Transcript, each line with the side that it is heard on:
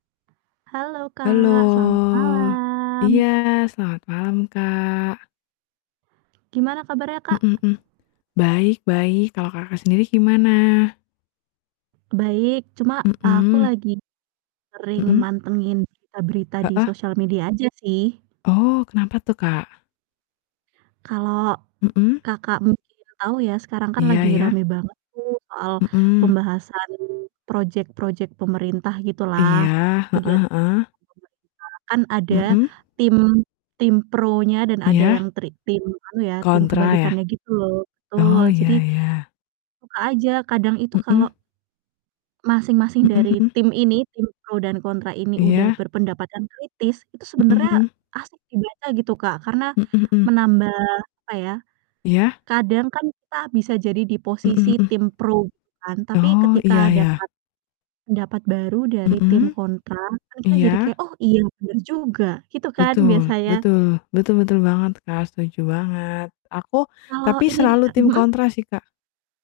right: Halo,
left: Halo.
right: Kak, selamat
left: Iya,
right: malam.
left: selamat malam, Kak.
right: Gimana kabarnya, Kak?
left: Mhm mhm. Baik baik, kalau Kakak sendiri gimana?
right: Baik, cuma aku
left: Mhm.
right: lagi sering
left: Mhm.
right: mantengin berita-berita di
left: Heeh.
right: sosial media aja sih.
left: Oh, kenapa tuh, Kak?
right: Kalo
left: Mhm.
right: Kakak mungkin tau ya, sekarang kan
left: Iya
right: lagi
left: iya.
right: rame banget tuh soal
left: Mhm.
right: pembahasan project-project pemerintah gitu lah,
left: Iya, heeh heeh.
right: kegiatan-kegiatan pemerintah kan ada
left: Mhm.
right: tim tim pronya dan ada yang
left: Iya.
right: tri tim anu ya, tim
left: Kontra ya?
right: kebalikannya gitu loh, betul.
left: Oh,
right: Jadi
left: iya iya.
right: suka aja kadang itu kalau
left: Mhm.
right: masing-masing
left: Mhm
right: dari
left: mhm.
right: tim ini, tim pro dan kontra ini udah
left: Iya.
right: berpendapatan kritis, itu
left: Mhm
right: sebenarnya
left: mhm.
right: asik dibaca gitu, Kak, karena
left: Mhm, mhm.
right: menambah apa ya,
left: Iya.
right: kadang kan kita bisa jadi di
left: Mhm,
right: posisi
left: mhm.
right: tim pro gitu kan, tapi
left: Oh, iya
right: ketika
left: ya.
right: dapat pendapat baru dari tim
left: Mhm.
right: kontra kan kita jadi
left: Iya.
right: kayak, "Oh, iya bener juga!" Gitu kan
left: Betul,
right: biasanya.
left: betul, betul betul banget, Kak, setuju banget. Aku
right: Kalo
left: tapi
right: ini nih,
left: selalu
right: Kak
left: tim
right: mhm?
left: kontra sih, Kak.